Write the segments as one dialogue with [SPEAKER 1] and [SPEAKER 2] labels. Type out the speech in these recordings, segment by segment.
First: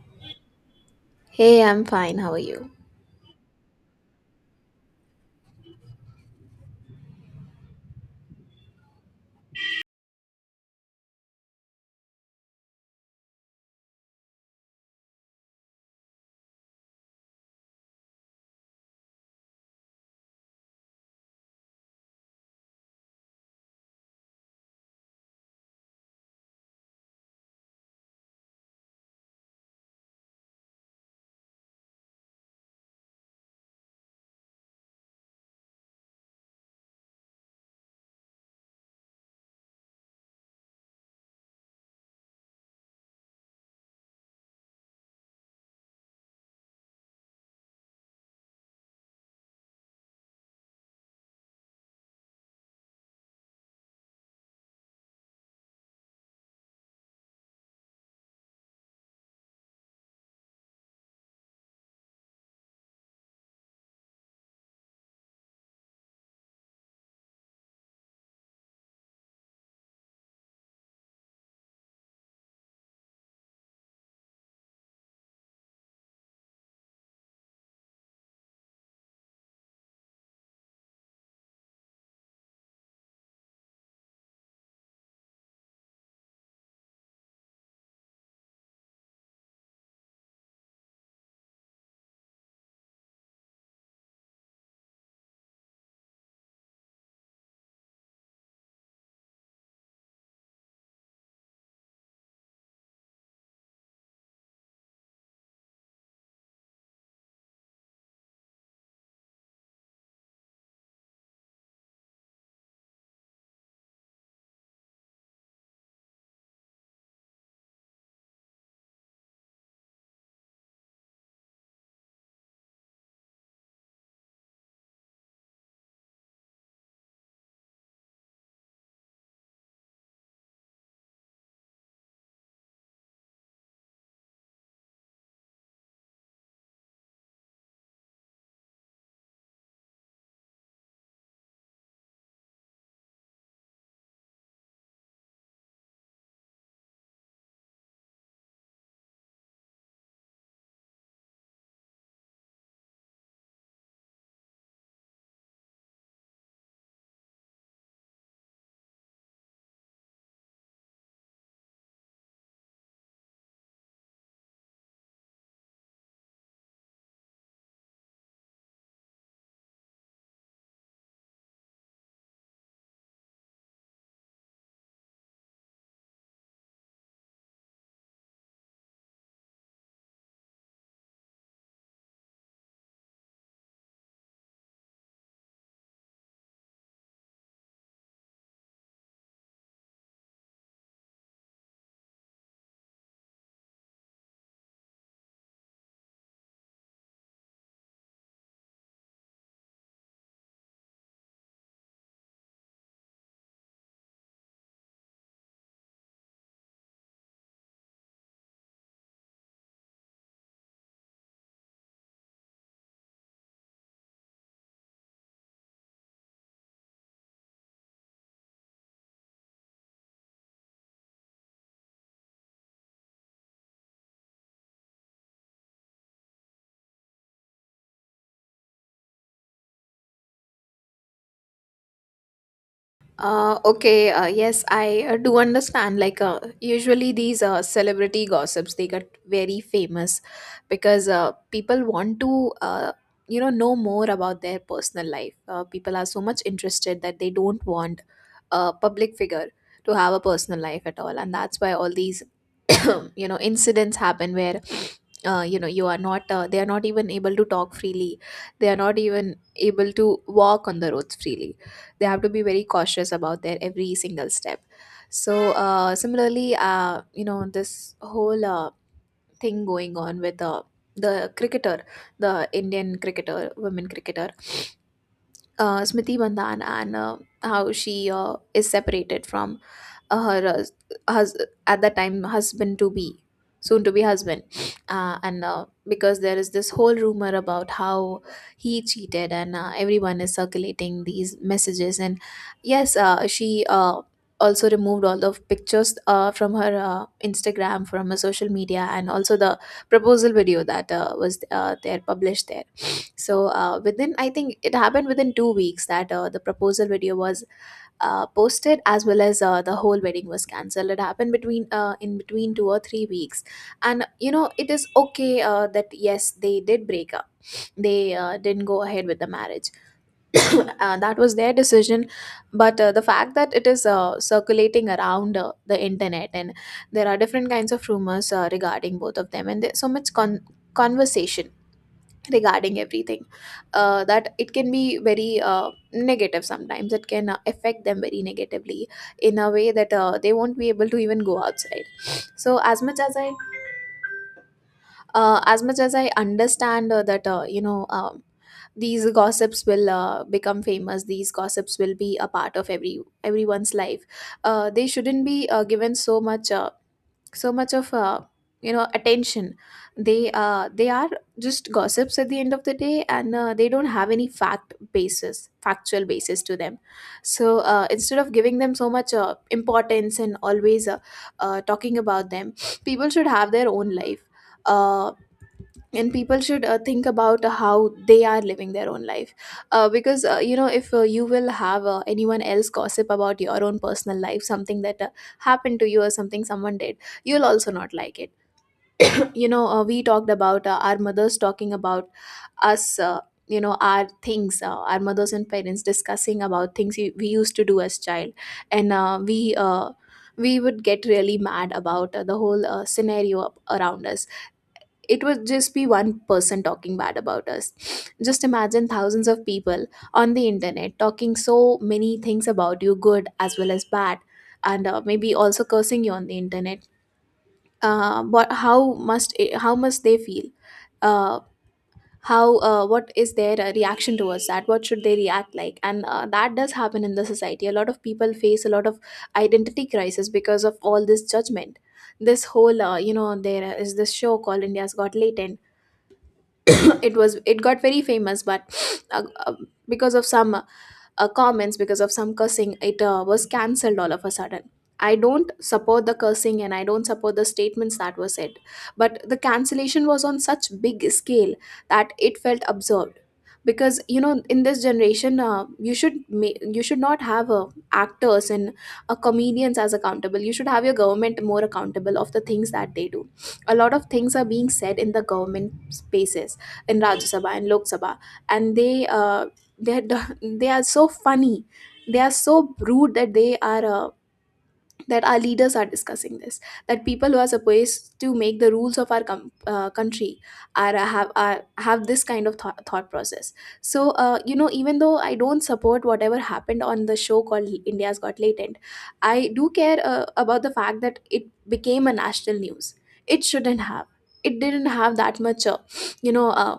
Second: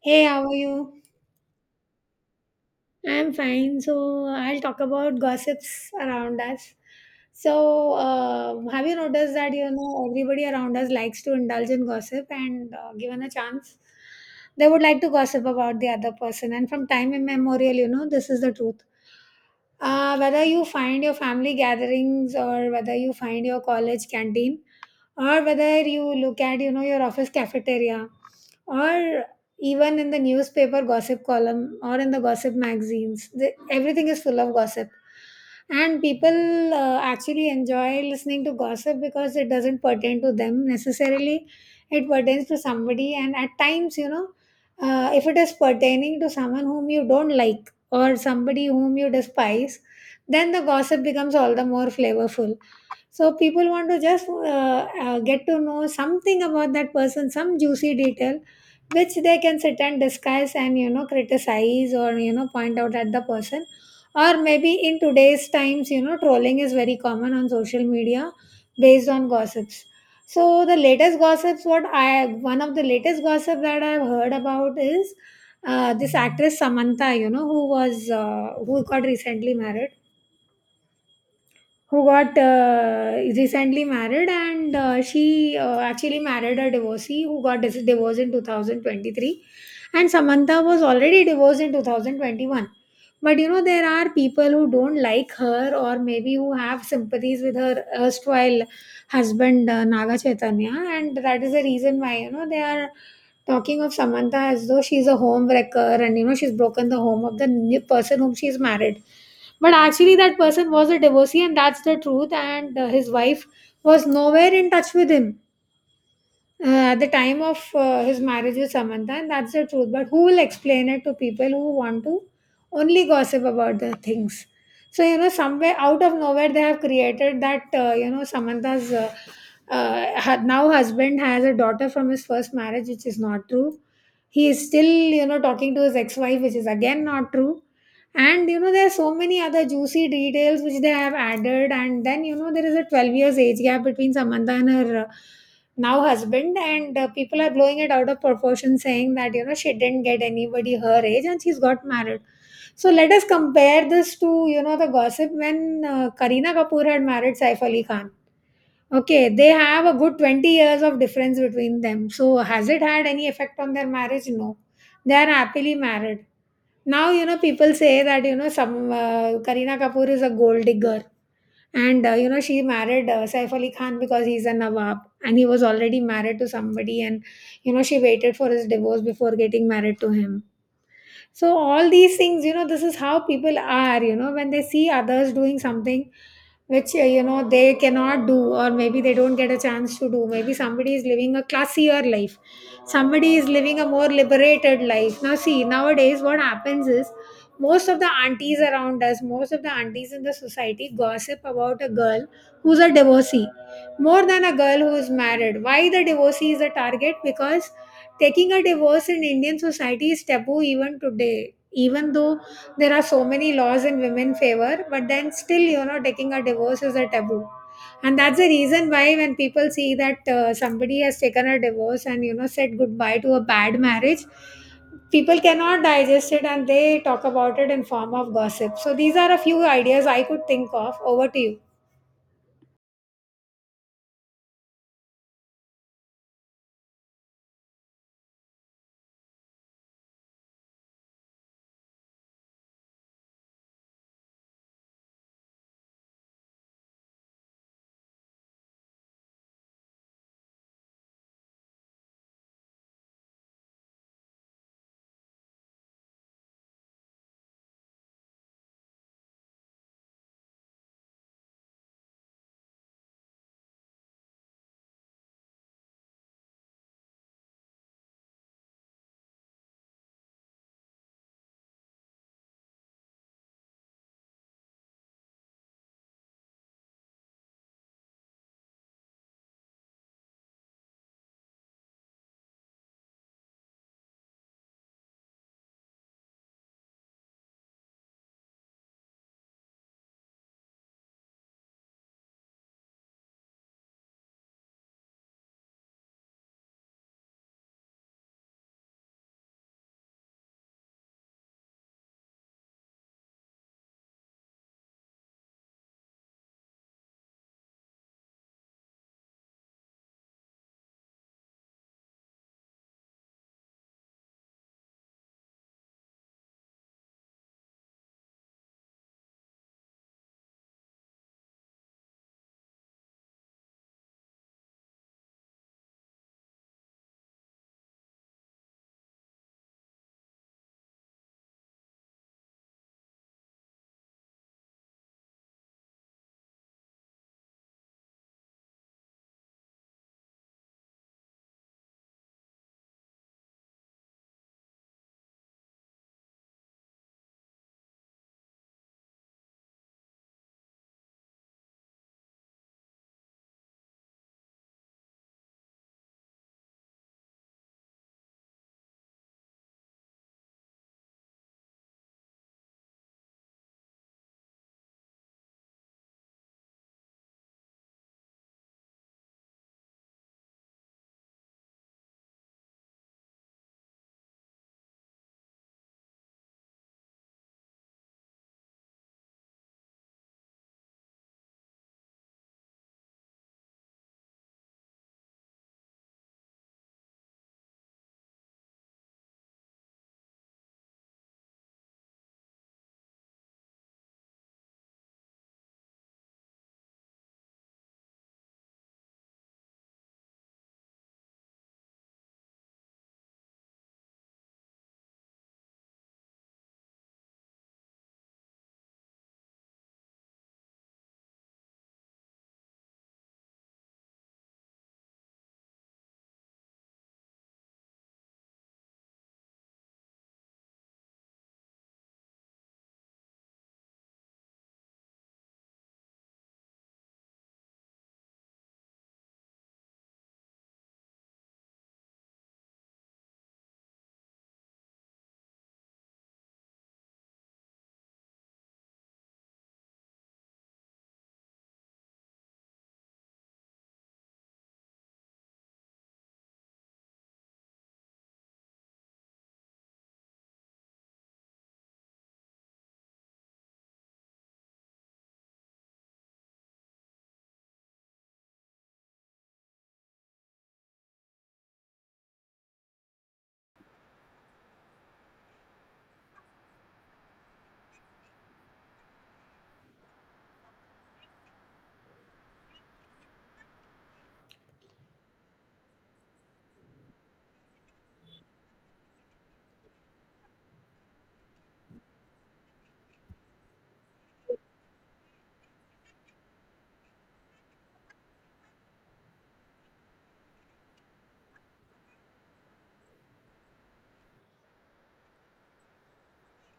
[SPEAKER 1] Hey, how are you?
[SPEAKER 2] Hey, I'm fine. How are you?
[SPEAKER 1] I'm fine. So, I'll talk about gossips around us. So, have you noticed that you know everybody around us likes to indulge in gossip, and given a chance, they would like to gossip about the other person. And from time immemorial, you know, this is the truth. Whether you find your family gatherings or whether you find your college canteen, or whether you look at you know your office cafeteria or even in the newspaper gossip column or in the gossip magazines the, everything is full of gossip and people actually enjoy listening to gossip because it doesn't pertain to them necessarily, it pertains to somebody, and at times you know if it is pertaining to someone whom you don't like or somebody whom you despise, then the gossip becomes all the more flavorful. So people want to just get to know something about that person, some juicy detail, which they can sit and discuss and you know criticize or you know point out at the person. Or maybe in today's times, you know, trolling is very common on social media based on gossips. So the latest gossips, what I one of the latest gossip that I've heard about is this actress Samantha, you know, who got recently married, who got recently married and she actually married a divorcee who got divorced in 2023, and Samantha was already divorced in 2021. But you know, there are people who don't like her, or maybe who have sympathies with her erstwhile husband Naga Chaitanya, and that is the reason why, you know, they are talking of Samantha as though she's a home wrecker and you know she's broken the home of the new person whom she's married. But actually, that person was a divorcee, and that's the truth. And his wife was nowhere in touch with him at the time of his marriage with Samantha, and that's the truth. But who will explain it to people who want to only gossip about the things? So, you know, somewhere out of nowhere, they have created that, you know, Samantha's now husband has a daughter from his first marriage, which is not true. He is still, you know, talking to his ex wife, which is again not true. And, you know, there are so many other juicy details which they have added. And then, you know, there is a 12 years age gap between Samantha and her. Now husband, and people are blowing it out of proportion saying that you know she didn't get anybody her age and she's got married. So let us compare this to you know the gossip when karina kapoor had married saif ali khan. Okay, they have a good 20 years of difference between them. So has it had any effect on their marriage? No, they are happily married. Now you know people say that you know some karina kapoor is a gold digger, and you know she married Saif Ali Khan because he's a Nawab and he was already married to somebody, and you know she waited for his divorce before getting married to him. So all these things, you know, this is how people are, you know, when they see others doing something which you know they cannot do, or maybe they don't get a chance to do, maybe somebody is living a classier life, somebody is living a more liberated life. Now see, nowadays what happens is most of the aunties around us, most of the aunties in the society, gossip about a girl who's a divorcee more than a girl who's married. Why? The divorcee is a target because taking a divorce in Indian society is taboo even today. Even though there are so many laws in women's favor, but then still, you know, taking a divorce is a taboo. And that's the reason why when people see that somebody has taken a divorce and, you know, said goodbye to a bad marriage, people cannot digest it and they talk about it in form of gossip. So these are a few ideas I could think of. Over to you.
[SPEAKER 2] Okay, yes, I do understand. Usually these celebrity gossips they get very famous because people want to, know more about their personal life. People are so much interested that they don't want a public figure to have a personal life at all, and that's why all these, you know, incidents happen where. You know you are not they are not even able to talk freely. They are not even able to walk on the roads freely. They have to be very cautious about their every single step. So similarly, you know, this whole thing going on with the cricketer the indian cricketer, women cricketer, Smriti Bandhan, and how she is separated from her hus- at that time husband to be, soon to be husband, and because there is this whole rumor about how he cheated, and everyone is circulating these messages. And yes, she also removed all the pictures from her instagram, from her social media, and also the proposal video that was there published there. So within I think it happened within 2 weeks that the proposal video was posted, as well as the whole wedding was cancelled. It happened between in between 2 or 3 weeks. And you know, it is okay, that yes, they did break up, they didn't go ahead with the marriage. That was their decision, but the fact that it is circulating around the internet, and there are different kinds of rumors regarding both of them, and there's so much conversation regarding everything, that it can be very negative. Sometimes it can affect them very negatively, in a way that they won't be able to even go outside. So as much as I understand, that these gossips will become famous. These gossips will be a part of everyone's life. They shouldn't be given so much so much of you know, attention. They are just gossips at the end of the day, and they don't have any factual basis to them. So instead of giving them so much importance and always talking about them, people should have their own life. Uh, and people should think about how they are living their own life. Because you know, if you will have anyone else gossip about your own personal life, something that happened to you or something someone did, you'll also not like it. You know, we talked about our mothers talking about us, our things, our mothers and parents discussing about things we used to do as child. And we would get really mad about the whole scenario up around us. It would just be one person talking bad about us. Just imagine thousands of people on the internet talking so many things about you, good as well as bad, and maybe also cursing you on the internet. But how must they feel? Uh, how what is their reaction towards that? What should they react like? And that does happen in the society. A lot of people face a lot of identity crisis because of all this judgment. This whole, you know, there is this show called india's got latent. It was it got very famous, but uh, uh, because of some comments, because of some cursing, it was cancelled all of a sudden. I don't support the cursing and I don't support the statements that were said, but the cancellation was on such big scale that it felt absurd. Because you know, in this generation, you should not have actors and comedians as accountable. You should have your government more accountable of the things that they do. A lot of things are being said in the government spaces, in rajya sabha and lok sabha. And they, uh, they're they are so funny, they are so rude, that they are that our leaders are discussing this, that people who are supposed to make the rules of our country are have this kind of thought process. So you know, even though I don't support whatever happened on the show called india's got latent, I do care about the fact that it became a national news. It shouldn't have. It didn't have that much, you know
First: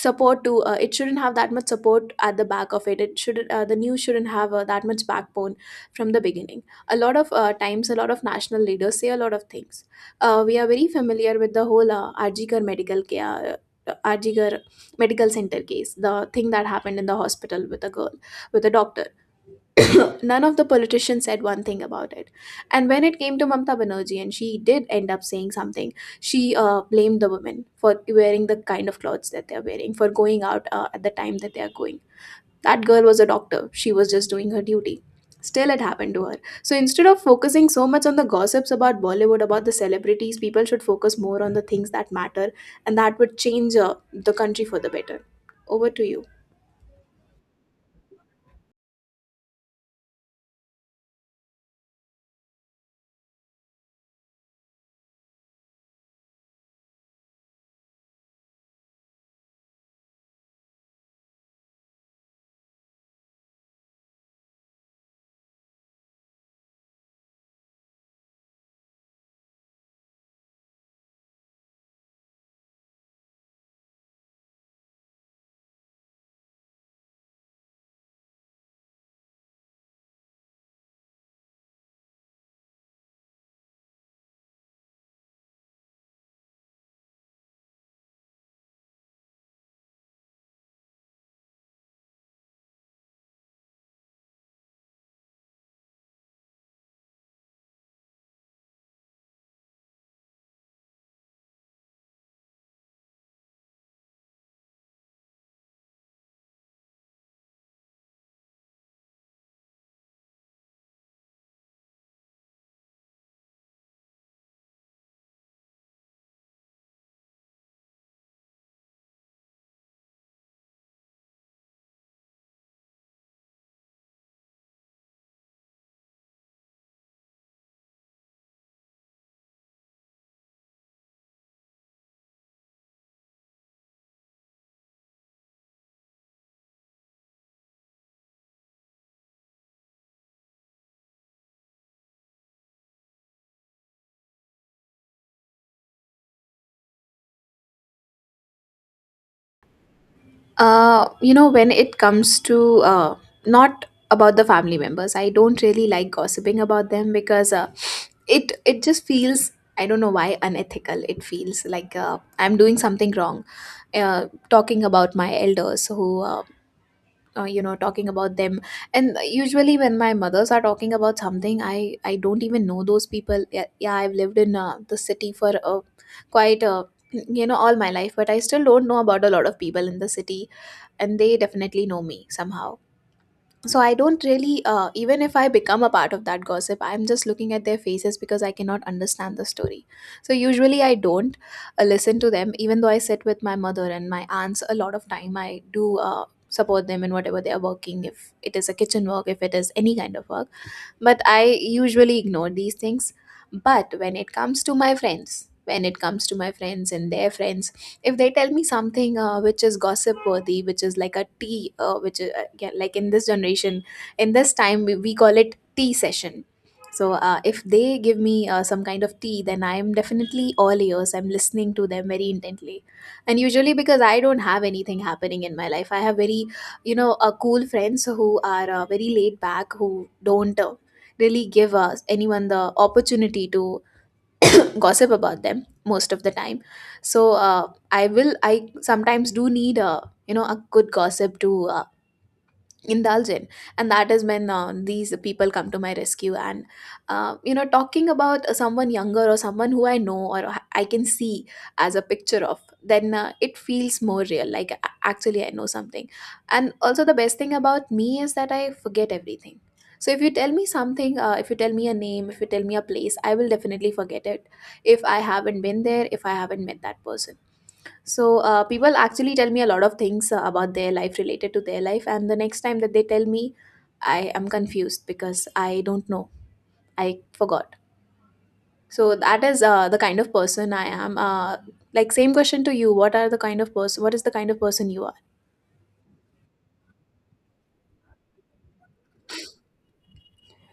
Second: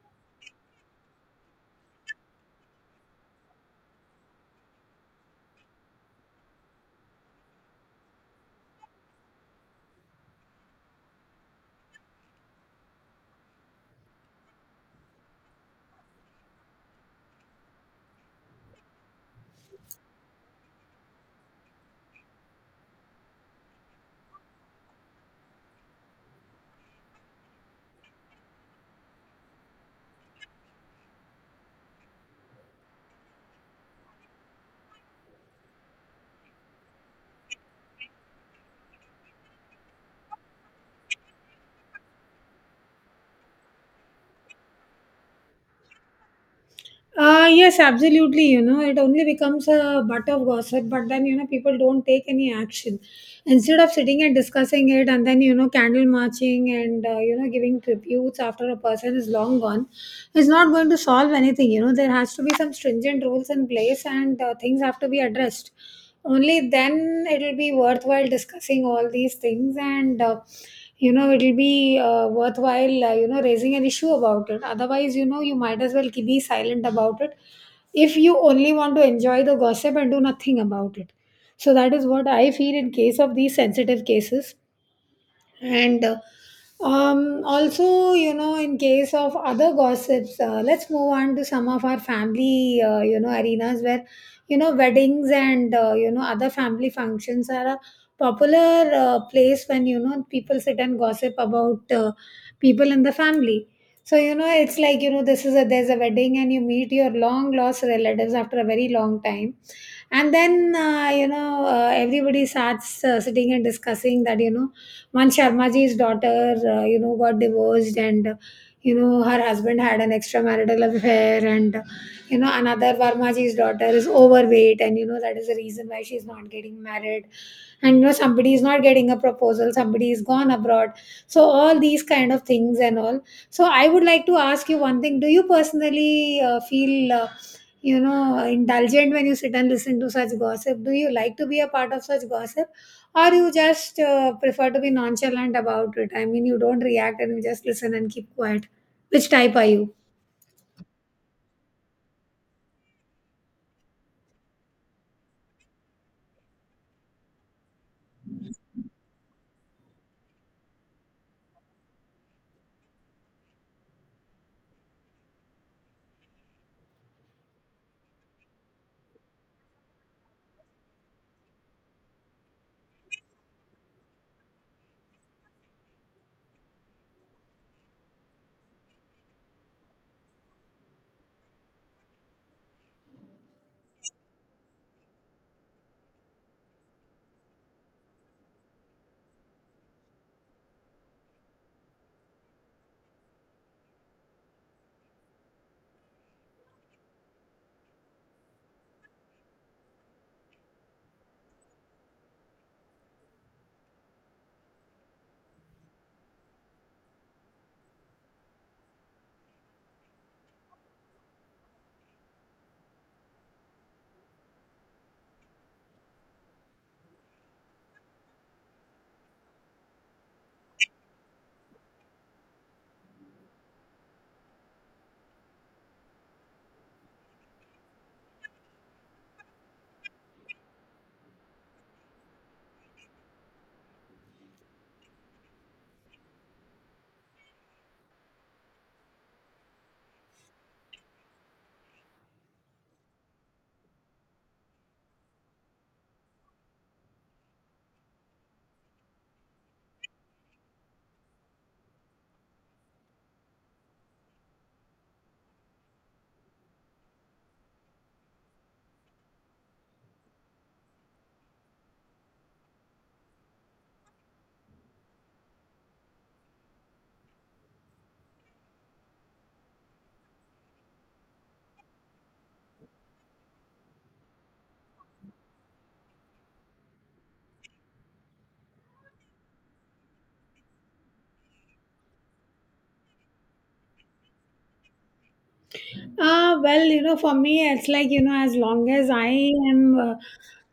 [SPEAKER 2] support to it shouldn't have that much support at the back of it. It should the news shouldn't have that much backbone from the beginning. A lot of times, a lot of national leaders say a lot of things. We are very familiar with the whole Arjikar medical center case, the thing that happened in the hospital with a girl, with a doctor. None of the politicians said one thing about it. And when it came to Mamta Banerjee, and she did end up saying something, she blamed the women for wearing the kind of clothes that they're wearing, for going out at the time that they're going. That girl was a doctor, she was just doing her duty. Still, it happened to her. So instead of focusing so much on the gossips about Bollywood, about the celebrities, people should focus more on the things that matter, and that would change the country for the better. Over to you.
[SPEAKER 1] Yes, absolutely. You know, it only becomes a butt of gossip, but then, you know, people don't take any action. Instead of sitting and discussing it and then, you know, candle marching and, you know, giving tributes after a person is long gone, is not going to solve anything. You know, there has to be some stringent rules in place, and things have to be addressed. Only then it'll be worthwhile discussing all these things, and you know it'll be worthwhile, you know, raising an issue about it. Otherwise, you know, you might as well be silent about it if you only want to enjoy the gossip and do nothing about it. So that is what I feel in case of these sensitive cases. And also, you know, in case of other gossips, let's move on to some of our family, you know, arenas where, you know, weddings and, you know, other family functions are a popular place when, you know, people sit and gossip about people in the family. So, you know, it's like, you know, there's a wedding and you meet your long lost relatives after a very long time, and then you know everybody starts sitting and discussing that you know one Sharmaji's daughter you know got divorced, and you know her husband had an extramarital affair, and you know another Varmaji's daughter is overweight and you know that is the reason why she's not getting married, and you know somebody is not getting a proposal, somebody is gone abroad. So all these kind of things and all. So I would like to ask you one thing: do you personally feel you know indulgent when you sit and listen to such gossip? Do you like to be a part of such gossip, or you just prefer to be nonchalant about it? I mean, you don't react and you just listen and keep quiet. Which type are you?
[SPEAKER 2] You know, when it comes to not about the family members, I don't really like gossiping about them, because it just feels, I don't know why, unethical. It feels like I'm doing something wrong, talking about my elders who. You know, talking about them. And usually when my mothers are talking about something, i don't even know those people. Yeah, yeah, I've lived in the city for quite you know, all my life, but I still don't know about a lot of people in the city, and they definitely know me somehow. So I don't really, even if I become a part of that gossip, I'm just looking at their faces because I cannot understand the story. So usually I don't listen to them, even though I sit with my mother and my aunts a lot of time. I do support them in whatever they are working, if it is a kitchen work, if it is any kind of work, but I usually ignore these things. But when it comes to my friends, when it comes to my friends and their friends, if they tell me something which is gossip worthy, which is like a tea, which is, yeah, like in this generation, in this time, we call it tea session. So if they give me some kind of tea, then I am definitely all ears. I'm listening to them very intently, and usually because I don't have anything happening in my life, I have very, cool friends who are very laid back, who don't really give us anyone the opportunity to gossip about them most of the time. So I will I sometimes do need a, you know, a good gossip to indulge in. And that is when these people come to my rescue. And you know, talking about someone younger or someone who I know or I can see as a picture of, then it feels more real, like actually I know something. And also the best thing about me is that I forget everything. So if you tell me something, if you tell me a name, if you tell me a place, I will definitely forget it, if I haven't been there, if I haven't met that person. So people actually tell me a lot of things about their life related to their life, and the next time that they tell me, I am confused because I don't know. I forgot. So that is the kind of person I am. Like same question to you. What are the kind of person? What is the kind of person you are?
[SPEAKER 1] Well, you know, for me it's like, you know, as long as I am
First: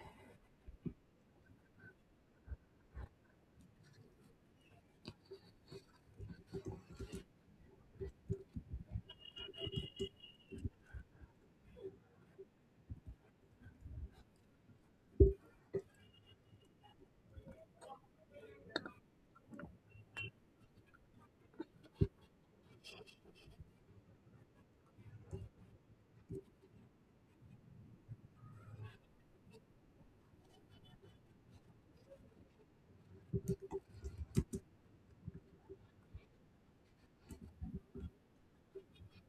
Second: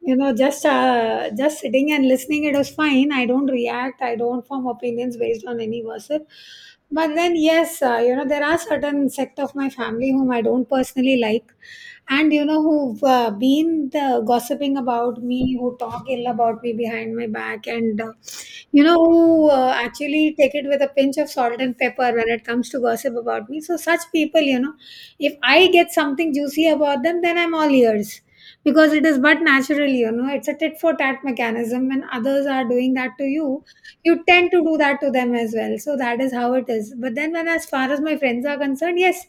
[SPEAKER 1] you know just sitting and listening, it was fine. I don't react, I don't form opinions based on any gossip. But then yes, you know, there are certain sect of my family whom I don't personally like, and you know who've been the gossiping about me, who talk ill about me behind my back, and you know who actually take it with a pinch of salt and pepper when it comes to gossip about me. So such people, you know, if I get something juicy about them, then I'm all ears. Because it is but natural, you know, it's a tit for tat mechanism. When others are doing that to you, you tend to do that to them as well. So that is how it is. But then, when as far as my friends are concerned, yes,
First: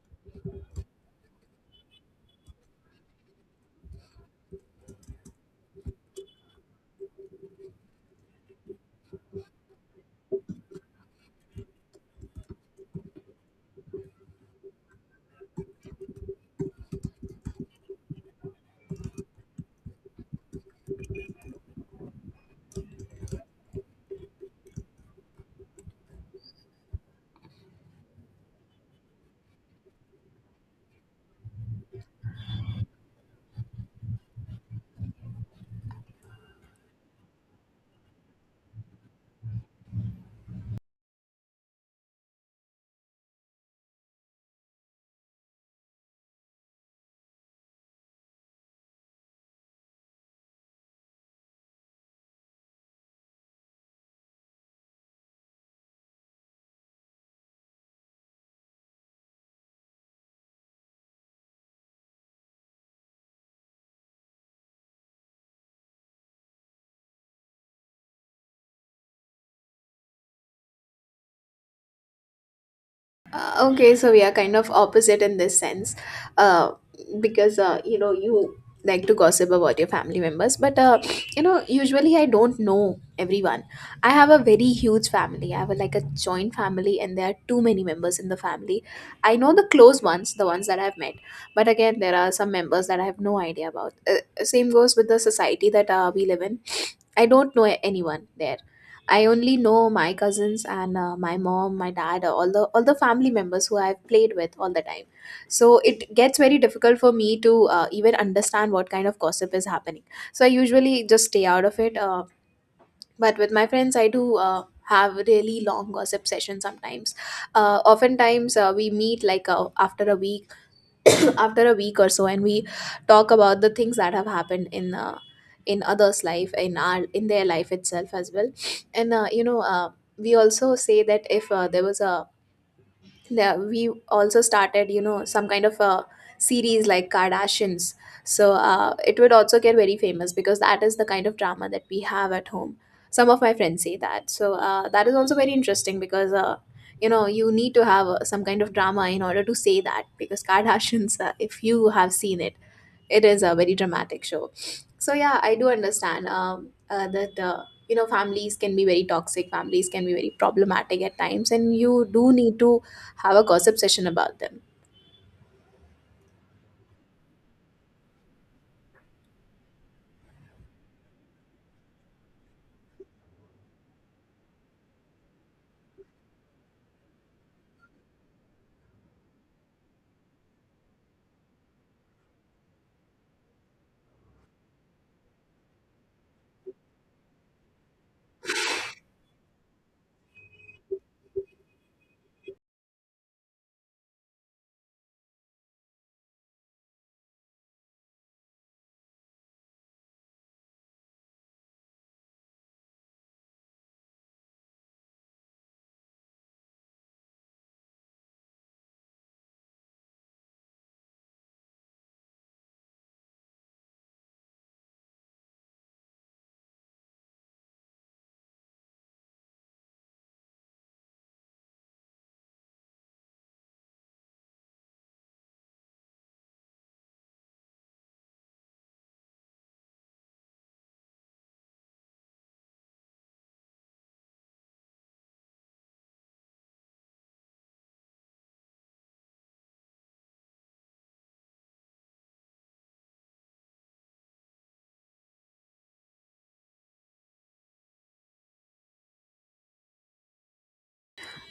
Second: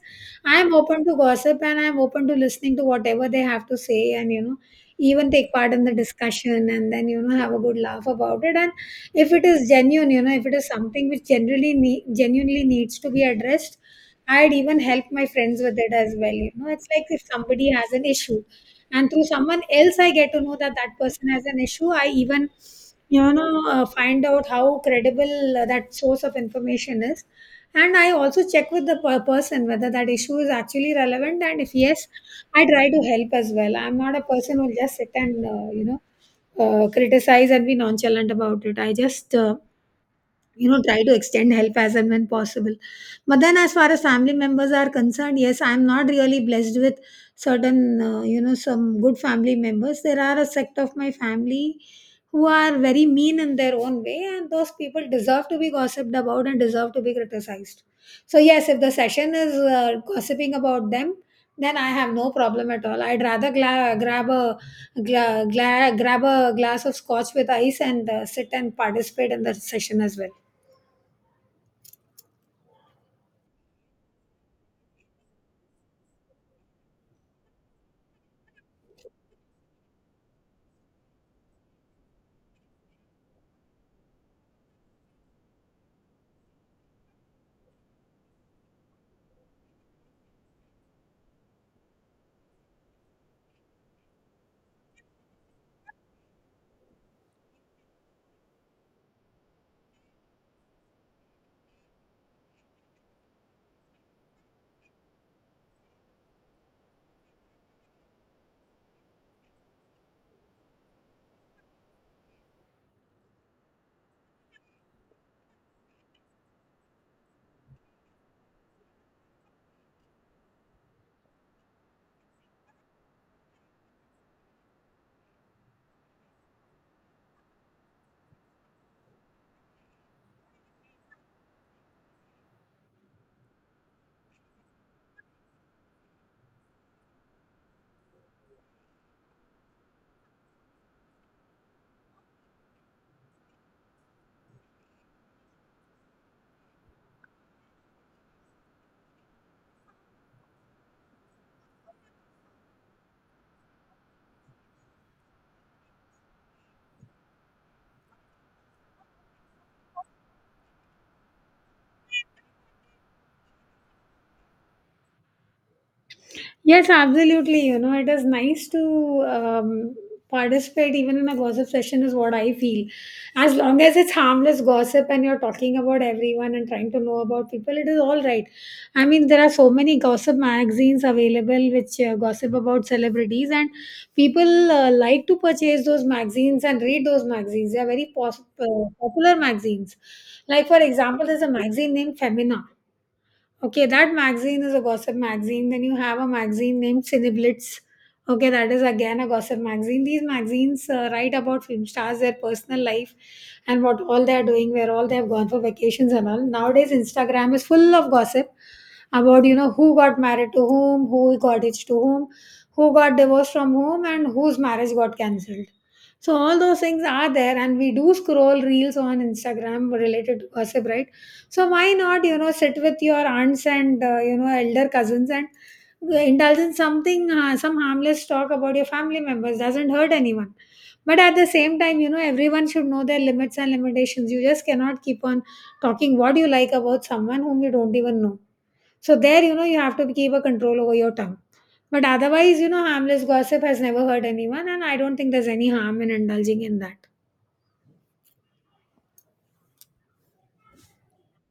[SPEAKER 1] I am open to gossip and I am open to listening to whatever they have to say, and you know even take part in the discussion and then you know have a good laugh about it. And if it is genuine, you know, if it is something which genuinely needs to be addressed, I'd even help my friends with it as well. You know, it's like if somebody has an issue and through someone else I get to know that that person has an issue, I even you know find out how credible that source of information is, and I also check with the person whether that issue is actually relevant, and if yes, I try to help as well. I'm not a person who'll just sit and you know criticize and be nonchalant about it. I just you know try to extend help as and when possible. But then as far as family members are concerned, yes, I'm not really blessed with certain you know some good family members. There are a sect of my family who are very mean in their own way, and those people deserve to be gossiped about and deserve to be criticized. So yes, if the session is gossiping about them, then I have no problem at all. I'd rather grab a grab a glass of scotch with ice and sit and participate in the session as well.
[SPEAKER 2] Okay, so we are kind of opposite in this sense, uh, because you like to gossip about your family members, but usually I don't know everyone. I have a very huge family. I have a, like a joint family, and there are too many members in the family. I know the close ones, the ones that I've met, but again there are some members that I have no idea about. Same goes with the society that we live in. I don't know anyone there. I only know my cousins and my mom, my dad, all the family members who I've played with all the time. So it gets very difficult for me to even understand what kind of gossip is happening. So I usually just stay out of it. But with my friends, I do. Have really long gossip sessions sometimes. Uh, oftentimes we meet like after a week after a week or so, and we talk about the things that have happened in others life, in our in their life itself as well. And you know We also say that if there was a the- we also started you know some kind of a series like Kardashians, so it would also get very famous because that is the kind of drama that we have at home, some of my friends say. That is also very interesting because you need to have some kind of drama in order to say that, because Kardashians, if you have seen it, it is a very dramatic show. So yeah, I do understand that families can be very toxic, families can be very problematic at times, and you do need to have a gossip session about them.
[SPEAKER 1] Yes, absolutely. You know, it is nice to participate even in a gossip session, is what I feel. As long as it's harmless gossip and you're talking about everyone and trying to know about people, it is all right. I mean, there are so many gossip magazines available which gossip about celebrities, and people like to purchase those magazines and read those magazines. They are very popular magazines. Like, for example, there's a magazine named Femina. Okay, that magazine is a gossip magazine. Then you have a magazine named Cineblitz. Okay, that is again a gossip magazine. These magazines write about film stars, their personal life, and what all they are doing, where all they have gone for vacations and all. Nowadays, Instagram is full of gossip about, you know, who got married to whom, who got hitched to whom, who got divorced from whom, and whose marriage got cancelled. So all those things are there, and we do scroll reels on Instagram related to gossip, right? So why not, you know, sit with your aunts and you know, elder cousins and indulge in something, some harmless talk about your family members doesn't hurt anyone. But at the same time, you know, everyone should know their limits and limitations. You just cannot keep on talking what you like about someone whom you don't even know. So there, you know, you have to keep a control over your tongue. But otherwise, you know, harmless gossip has never hurt anyone, and I don't think there's any harm in indulging in that.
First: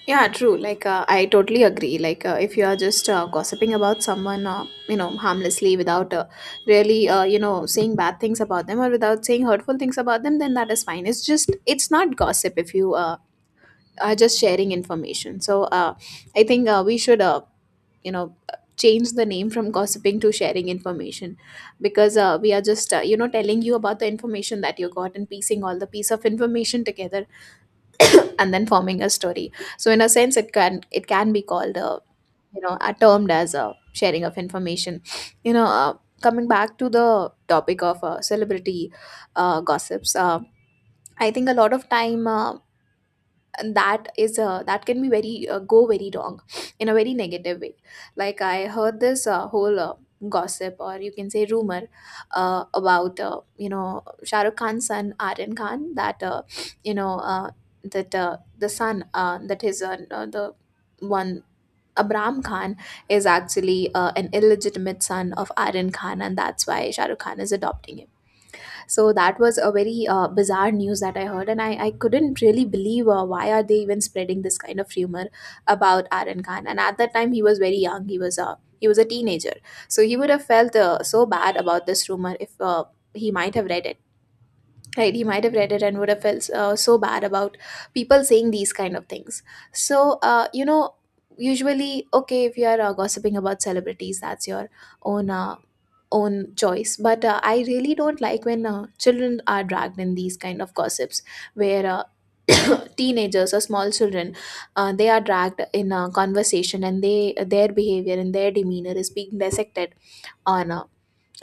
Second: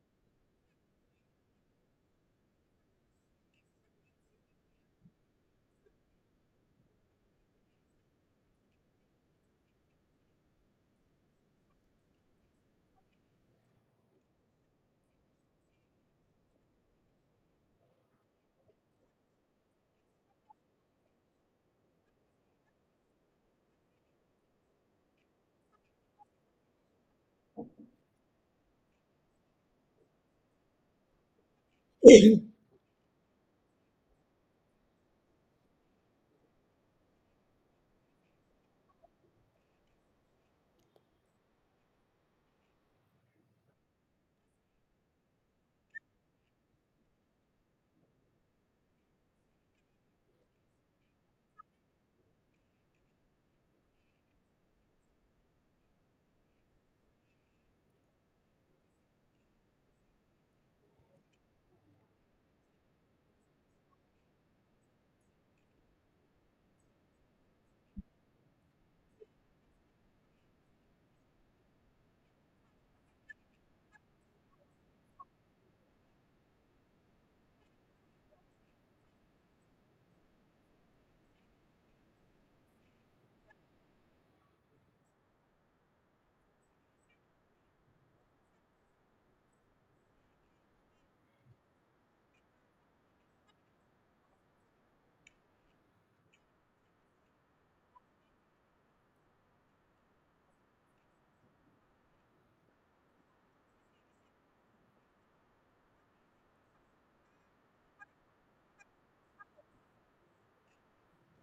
[SPEAKER 2] Yeah, true. Like, I totally agree. Like, if you are just gossiping about someone, harmlessly without saying bad things about them or without saying hurtful things about them, then that is fine. It's just, it's not gossip if you are just sharing information. So, I think we should, you know, change the name from gossiping to sharing information, because we are just, telling you about the information that you got and piecing all the piece of information together and then forming a story. So in a sense, it can be called a are termed as a sharing of information. You know, uh, Coming back to the topic of celebrity gossips, I think a lot of time. And that is that can be very go very wrong in a very negative way. Like, I heard this whole gossip, or you can say rumor, about Shah Rukh Khan's son Aryan Khan, that you know that the son, that his the one, Abram Khan, is actually an illegitimate son of Aryan Khan, and that's why Shah Rukh Khan is adopting him. So that was a very bizarre news that I heard, and I couldn't really believe why are they even spreading this kind of rumor about Aaron Khan. And at that time he was very young, he was a teenager, so he would have felt so bad about this rumor if he might have read it. Right, he might have read it and would have felt so bad about people saying these kind of things. So, usually, okay, if you are gossiping about celebrities, that's your own own choice. But I really don't like when children are dragged in these kind of gossips, where teenagers or small children, they are dragged in a conversation, and they their behavior and their demeanor is being dissected on uh,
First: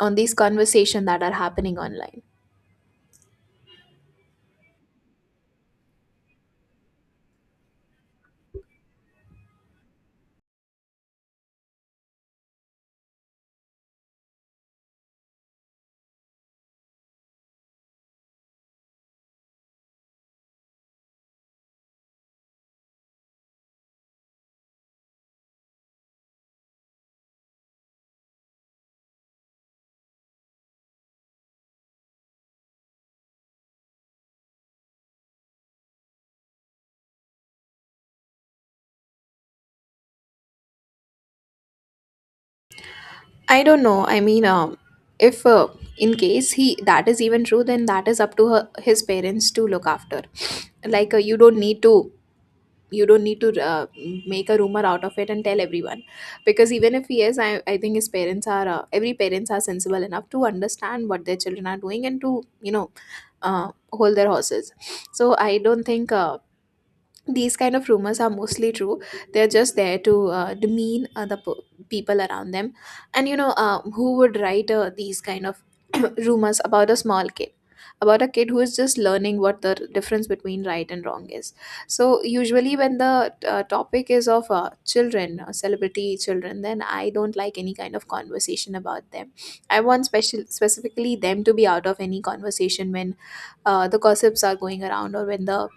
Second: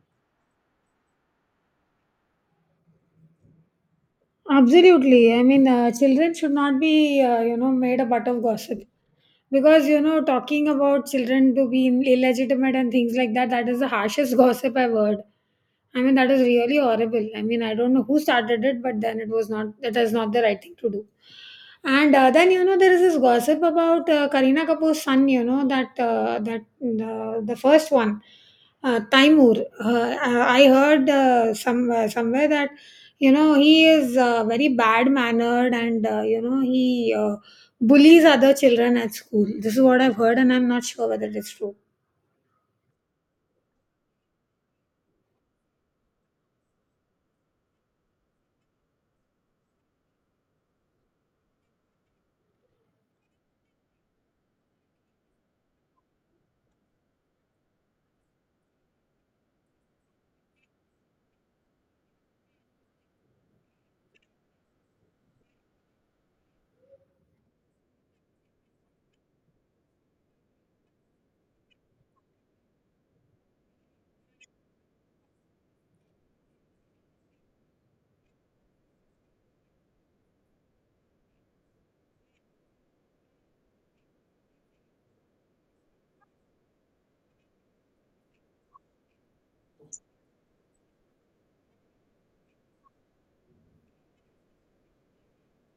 [SPEAKER 2] on these conversation that are happening online.
[SPEAKER 1] Absolutely. I mean, children should not be, you know, made a butt of gossip, because, you know, talking about children to be illegitimate and things like that, that is the harshest gossip I've heard. I mean, that is really horrible. I mean, I don't know who started it, but then it was not— that is not the right thing to do. And then, you know, there is this gossip about Karina Kapoor's son, you know, that that the first one, Taimur, I heard some somewhere that, you know, he is, very bad mannered, and, you know, he uh, bullies other children at school. This is what I've heard, and I'm not sure whether it's true.
[SPEAKER 2] I don't know. I mean, if in case he that is even true, then that is up to her, his parents to look after. Like, you don't need to, you don't need to uh, make a rumor out of it and tell everyone, because even if he is I think his parents are every parents are sensible enough to understand what their children are doing and to you know hold their horses. So I don't think these kind of rumors are mostly true. They're just there to demean other people around them. And you know who would write these kind of rumors about a small kid, about a kid who is just learning what the difference between right and wrong is. So usually when the topic is of children, celebrity children, then I don't like any kind of conversation about them. I want special specifically them to be out of any conversation when the gossips are going around, or when the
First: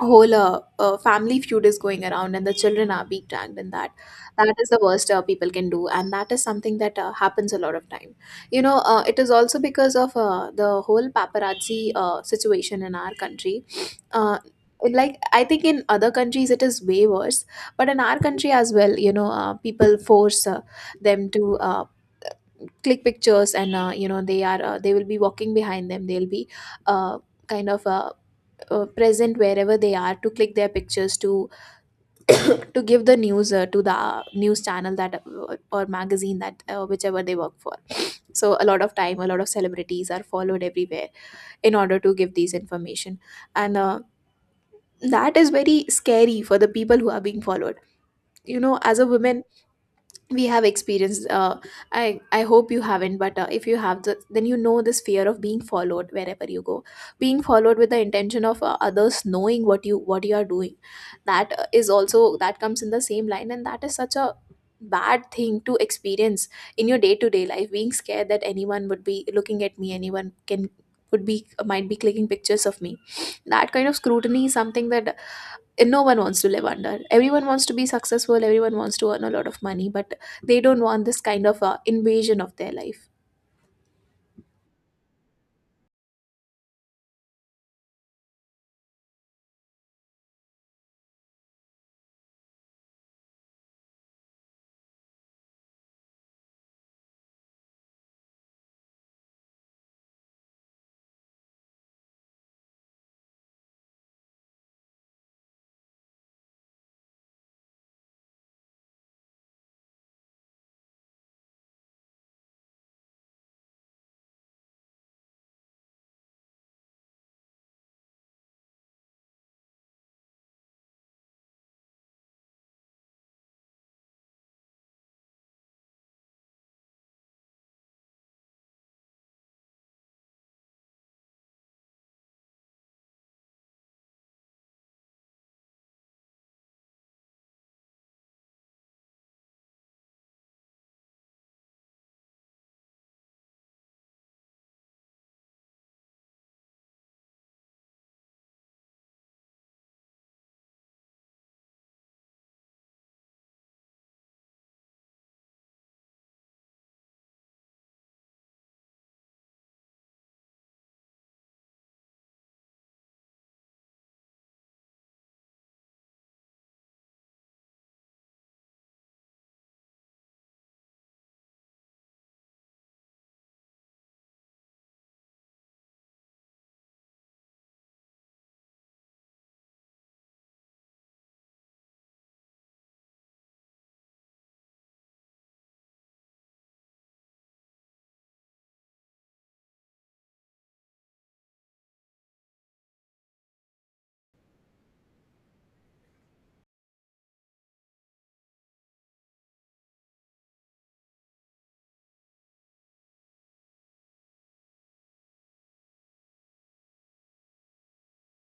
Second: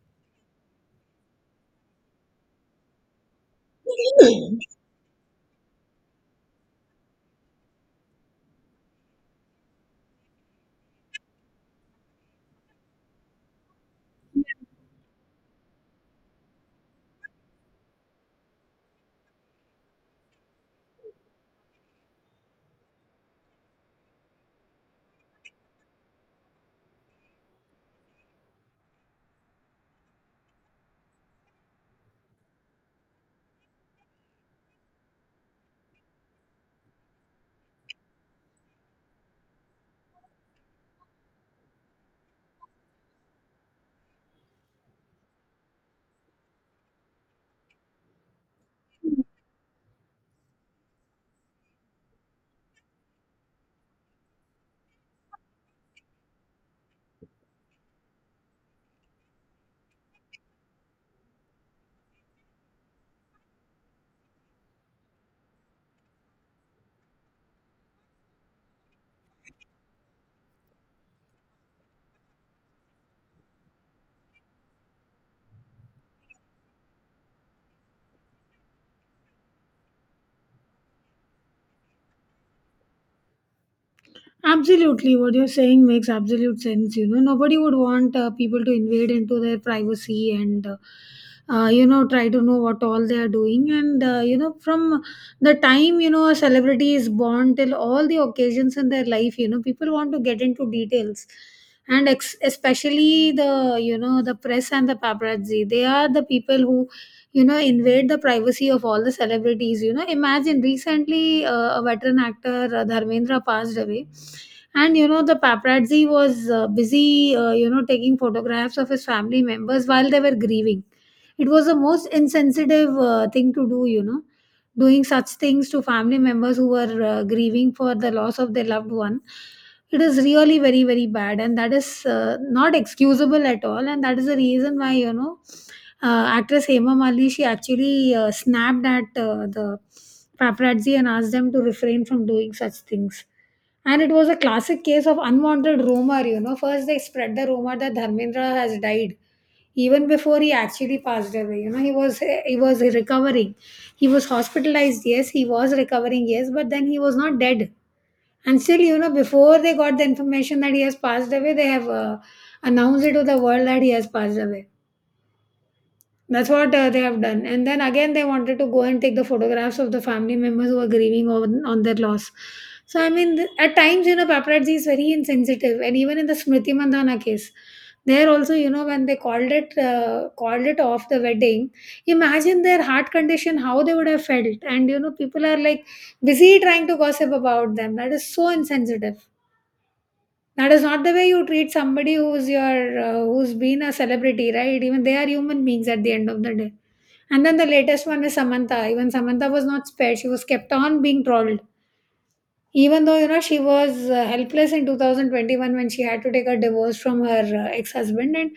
[SPEAKER 2] whole family feud is going around and the children are being dragged in that. That is the worst people can do, and that is something that happens a lot of time. You know it is also because of the whole paparazzi situation in our country. uh, like, I think in other countries it is way worse, but in our country as well, you know people force them to click pictures. And they are they will be walking behind them, they'll be uh, kind of present wherever they are to click their pictures, to to give the news to the news channel that or magazine that whichever they work for. So a lot of time, a lot of celebrities are followed everywhere in order to give these information, and that is very scary for the people who are being followed. You know, as a woman, we have experienced I hope you haven't, but if you have then you know this fear of being followed wherever you go, being followed with the intention of others knowing what you are doing. That is also that comes in the same line, and that is such a bad thing to experience in your day to day life, being scared that anyone would be looking at me, anyone can would be, might be clicking pictures of me. That kind of scrutiny is something that and no one wants to live under. Everyone wants to be successful, everyone wants to earn a lot of money, but they don't want this kind of invasion of their life.
[SPEAKER 1] Absolutely, what you're saying makes absolute sense. You know, nobody would want people to invade into their privacy and, you know, try to know what all they are doing. And, you know, from the time, you know, a celebrity is born till all the occasions in their life, you know, people want to get into details. And especially the, you know, the press and the paparazzi, they are the people who, you know, invade the privacy of all the celebrities. You know, imagine recently a veteran actor, Dharmendra, passed away, and, you know, the paparazzi was busy, you know, taking photographs of his family members while they were grieving. It was the most insensitive thing to do, you know, doing such things to family members who are grieving for the loss of their loved one. It is really very, very bad, and that is not excusable at all, and that is the reason why, you know, actress Hema Mali, she actually snapped at the paparazzi and asked them to refrain from doing such things. And it was a classic case of unwanted rumor. You know, first they spread the rumor that Dharmendra has died even before he actually passed away. You know, he was recovering, he was hospitalized, yes, he was recovering, yes, but then he was not dead. And still, you know, before they got the information that he has passed away, they have announced it to the world that he has passed away. That's what they have done. And then again, they wanted to go and take the photographs of the family members who are grieving on their loss. So, I mean, at times, you know, paparazzi is very insensitive. And even in the Smriti Mandhana case, there also, you know, when they called it off, the wedding, imagine their heart condition, how they would have felt. And, you know, people are like busy trying to gossip about them. That is so insensitive. That is not the way you treat somebody who's your who's been a celebrity, right? Even they are human beings at the end of the day. And then the latest one is Samantha. Even Samantha was not spared. She was kept on being trolled. Even though, you know, she was helpless in 2021 when she had to take a divorce from her ex husband. And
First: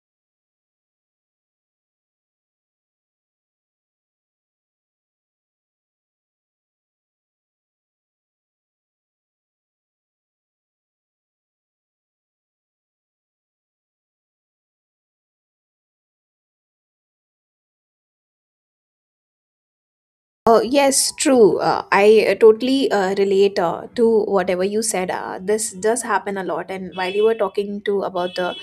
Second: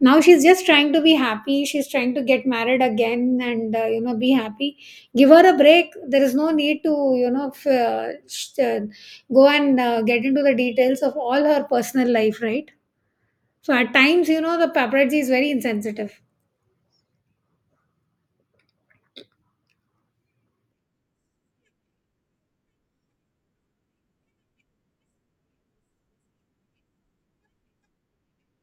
[SPEAKER 1] now she's just trying to be happy. She's trying to get married again and, you know, be happy. Give her a break. There is no need to, you know, go and get into the details of all her personal life, right? So at times, you know, the paparazzi is very insensitive.
[SPEAKER 2] Oh, yes, true. I totally relate to whatever you said. This does happen a lot. And while you were talking to about the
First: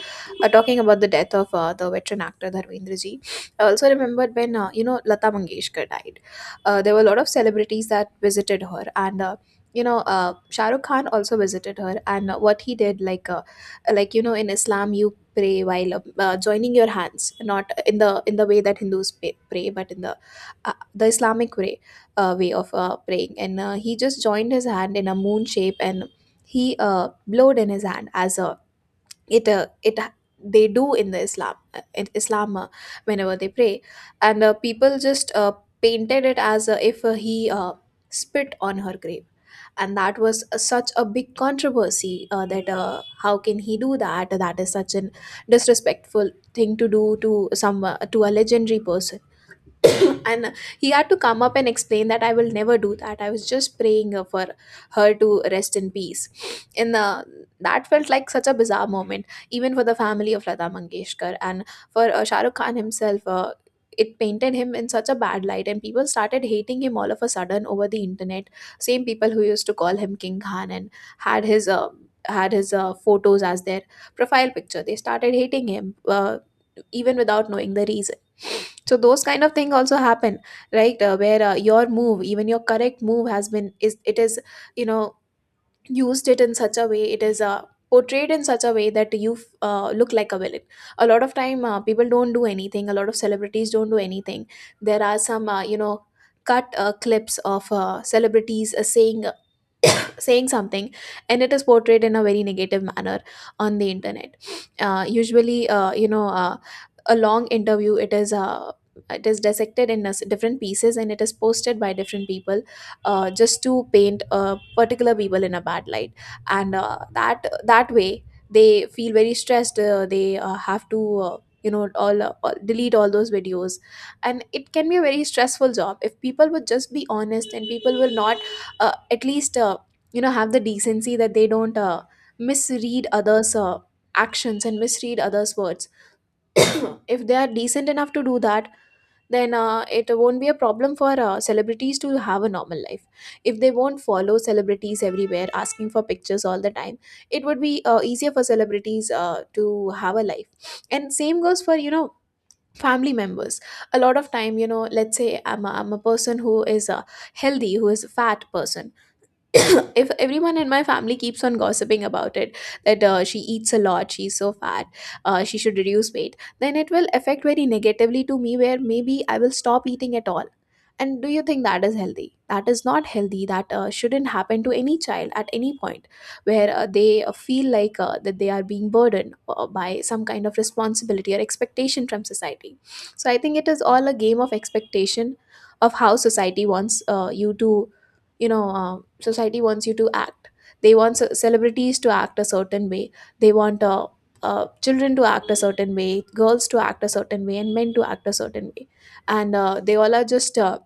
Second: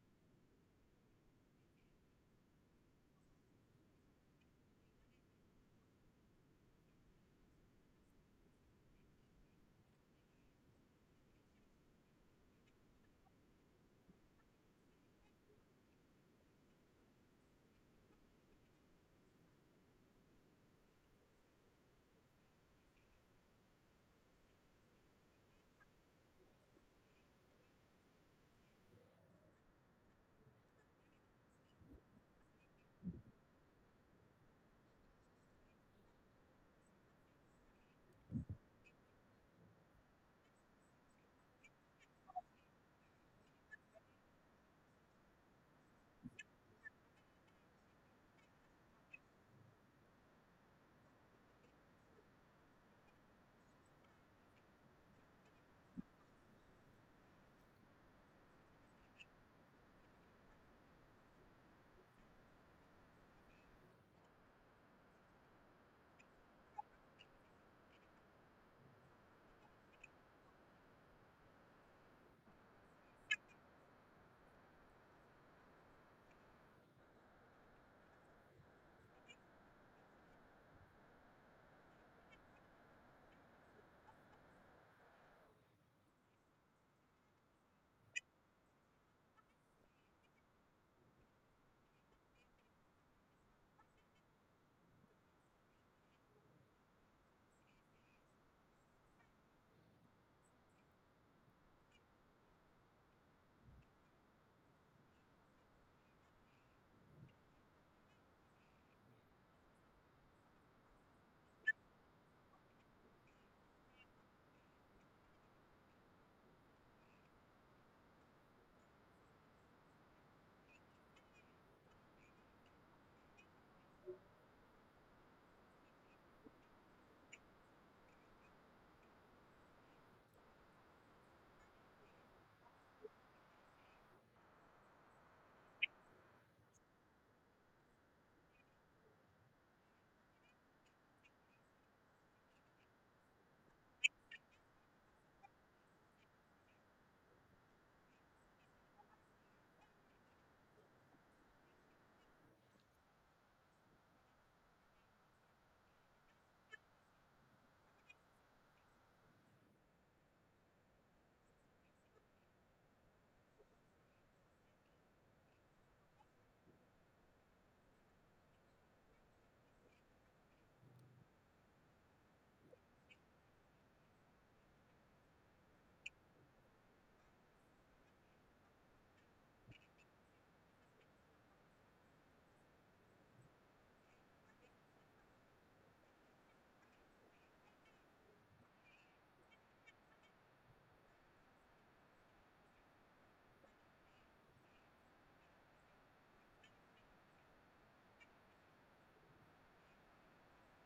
[SPEAKER 2] talking about the death of the veteran actor Dharmendra ji, I also remembered when Lata Mangeshkar died. There were a lot of celebrities that visited her, and Shah Rukh Khan also visited her. And what he did, like, like you know, in Islam, you pray while joining your hands, not in the way that Hindus pray, but in the Islamic way, way of praying. And he just joined his hand in a moon shape, and he blowed in his hand as a it it they do in the Islam, in Islam, whenever they pray. And people just painted it as if he spit on her grave. And that was such a big controversy, that how can he do that? That is such an disrespectful thing to do to some to a legendary person and he had to come up and explain that I will never do that. I was just praying for her to rest in peace. And that felt like such a bizarre moment, even for the family of Lata Mangeshkar and for Shah Rukh Khan himself. It painted him in such a bad light, and people started hating him all of a sudden over the internet. Same people who used to call him King Khan and had his photos as their profile picture, they started hating him, even without knowing the reason. So those kind of thing also happen, right? Where your move, even your correct move, has been is you know used it in such a way, it is portrayed in such a way that you look like a villain. A lot of time people don't do anything, a lot of celebrities don't do anything. There are some cut clips of celebrities saying something, and it is portrayed in a very negative manner on the internet. Usually you know A long interview, it is dissected in a different pieces, and it is posted by different people, just to paint a particular people in a bad light. And that that way they feel very stressed. They have to all delete all those videos, and it can be a very stressful job. If people would just be honest, and people will not at least you know have the decency that they don't misread others actions and misread others words if they are decent enough to do that, then it won't be a problem for celebrities to have a normal life. If they won't follow celebrities everywhere asking for pictures all the time, it would be easier for celebrities to have a life. And same goes for you know family members. A lot of time, you know, let's say I'm a person who is a healthy, who is a fat person. If everyone in my family keeps on gossiping about it, that she eats a lot, she's so fat, she should reduce weight, then it will affect very negatively to me, where maybe I will stop eating at all. And do you think that is healthy? That is not healthy. That shouldn't happen to any child at any point, where they feel like that they are being burdened by some kind of responsibility or expectation from society. So I think it is all a game of expectation, of how society wants you to you know uh, society wants you to act. They want celebrities to act a certain way, they want children to act a certain way, girls to act a certain way, and men to act a certain way. And they all are just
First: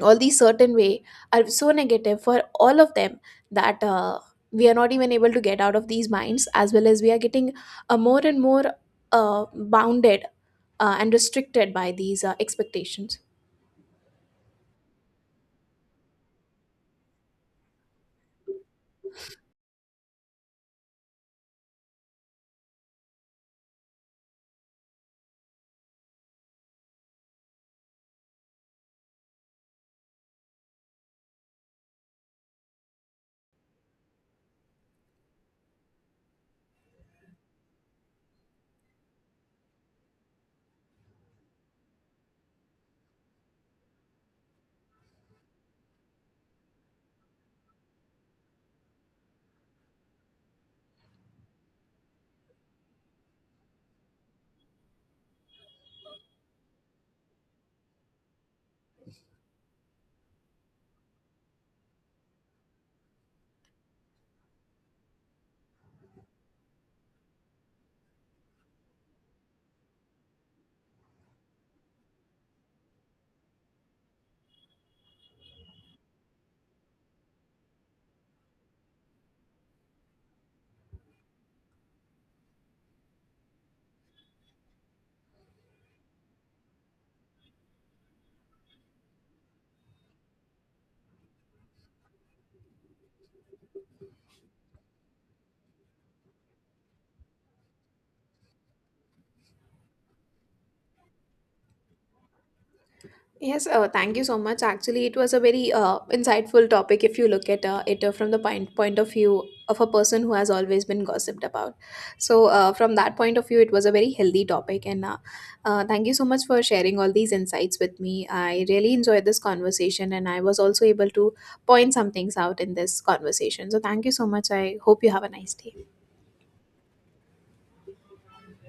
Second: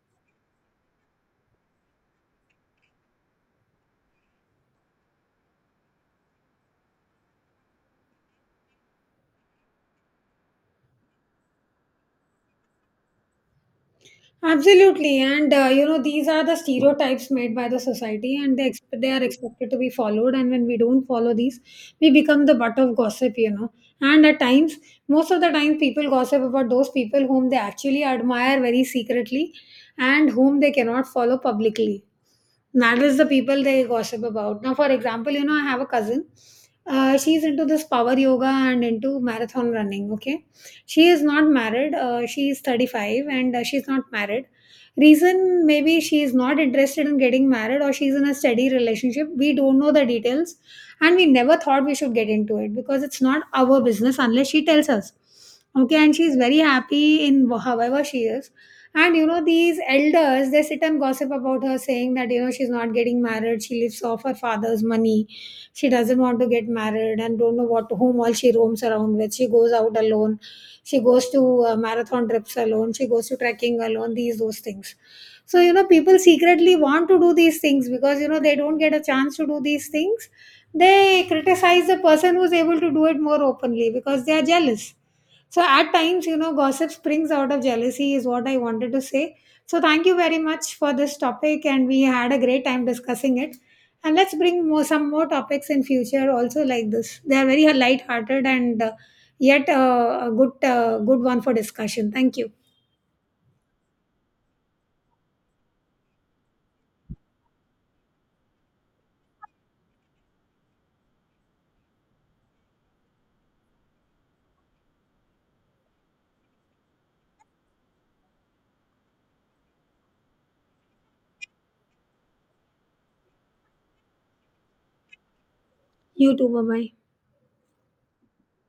[SPEAKER 2] all these certain way are so negative for all of them, that we are not even able to get out of these minds, as well as we are getting more and more bounded and restricted by these expectations.
[SPEAKER 1] Absolutely, and you know, these are the stereotypes made by the society, and they are expected to be followed. And when we don't follow these, we become the butt of gossip, you know. And at times, most of the time, people gossip about those people whom they actually admire very secretly, and whom they cannot follow publicly. That is the people they gossip about. Now, for example, you know, I have a cousin. She's into this power yoga and into marathon running. Okay, she is not married. She is 35 and she's not married. Reason maybe she is not interested in getting married, or she's in a steady relationship. We don't know the details, and we never thought we should get into it because it's not our business unless she tells us. Okay, and she's very happy in however she is. And you know, these elders, they sit and gossip about her, saying that, you know, she's not getting married, she lives off her father's money, she doesn't want to get married, and don't know what whom all she roams around with. She goes out alone, she goes to marathon trips alone, she goes to trekking alone, these those things. So, you know, people secretly want to do these things because, you know, they don't get a chance to do these things. They criticize the person who's able to do it more openly because they are jealous. So at times, you know, gossip springs out of jealousy is what I wanted to say. So thank you very much for this topic, and we had a great time discussing it. And let's bring more some more topics in future also like this. They are very light-hearted and yet a good good one for discussion. Thank you.
[SPEAKER 2] Yes, thank you so much. Actually, it was a very insightful topic if you look at it from the point of view of a person who has always been gossiped about. So, from that point of view, it was a very healthy topic. And thank you so much for sharing all these insights with me. I really enjoyed this conversation, and I was also able to point some things out in this conversation. So, thank you so much. I hope you have a nice day.
[SPEAKER 1] You too. Bye bye.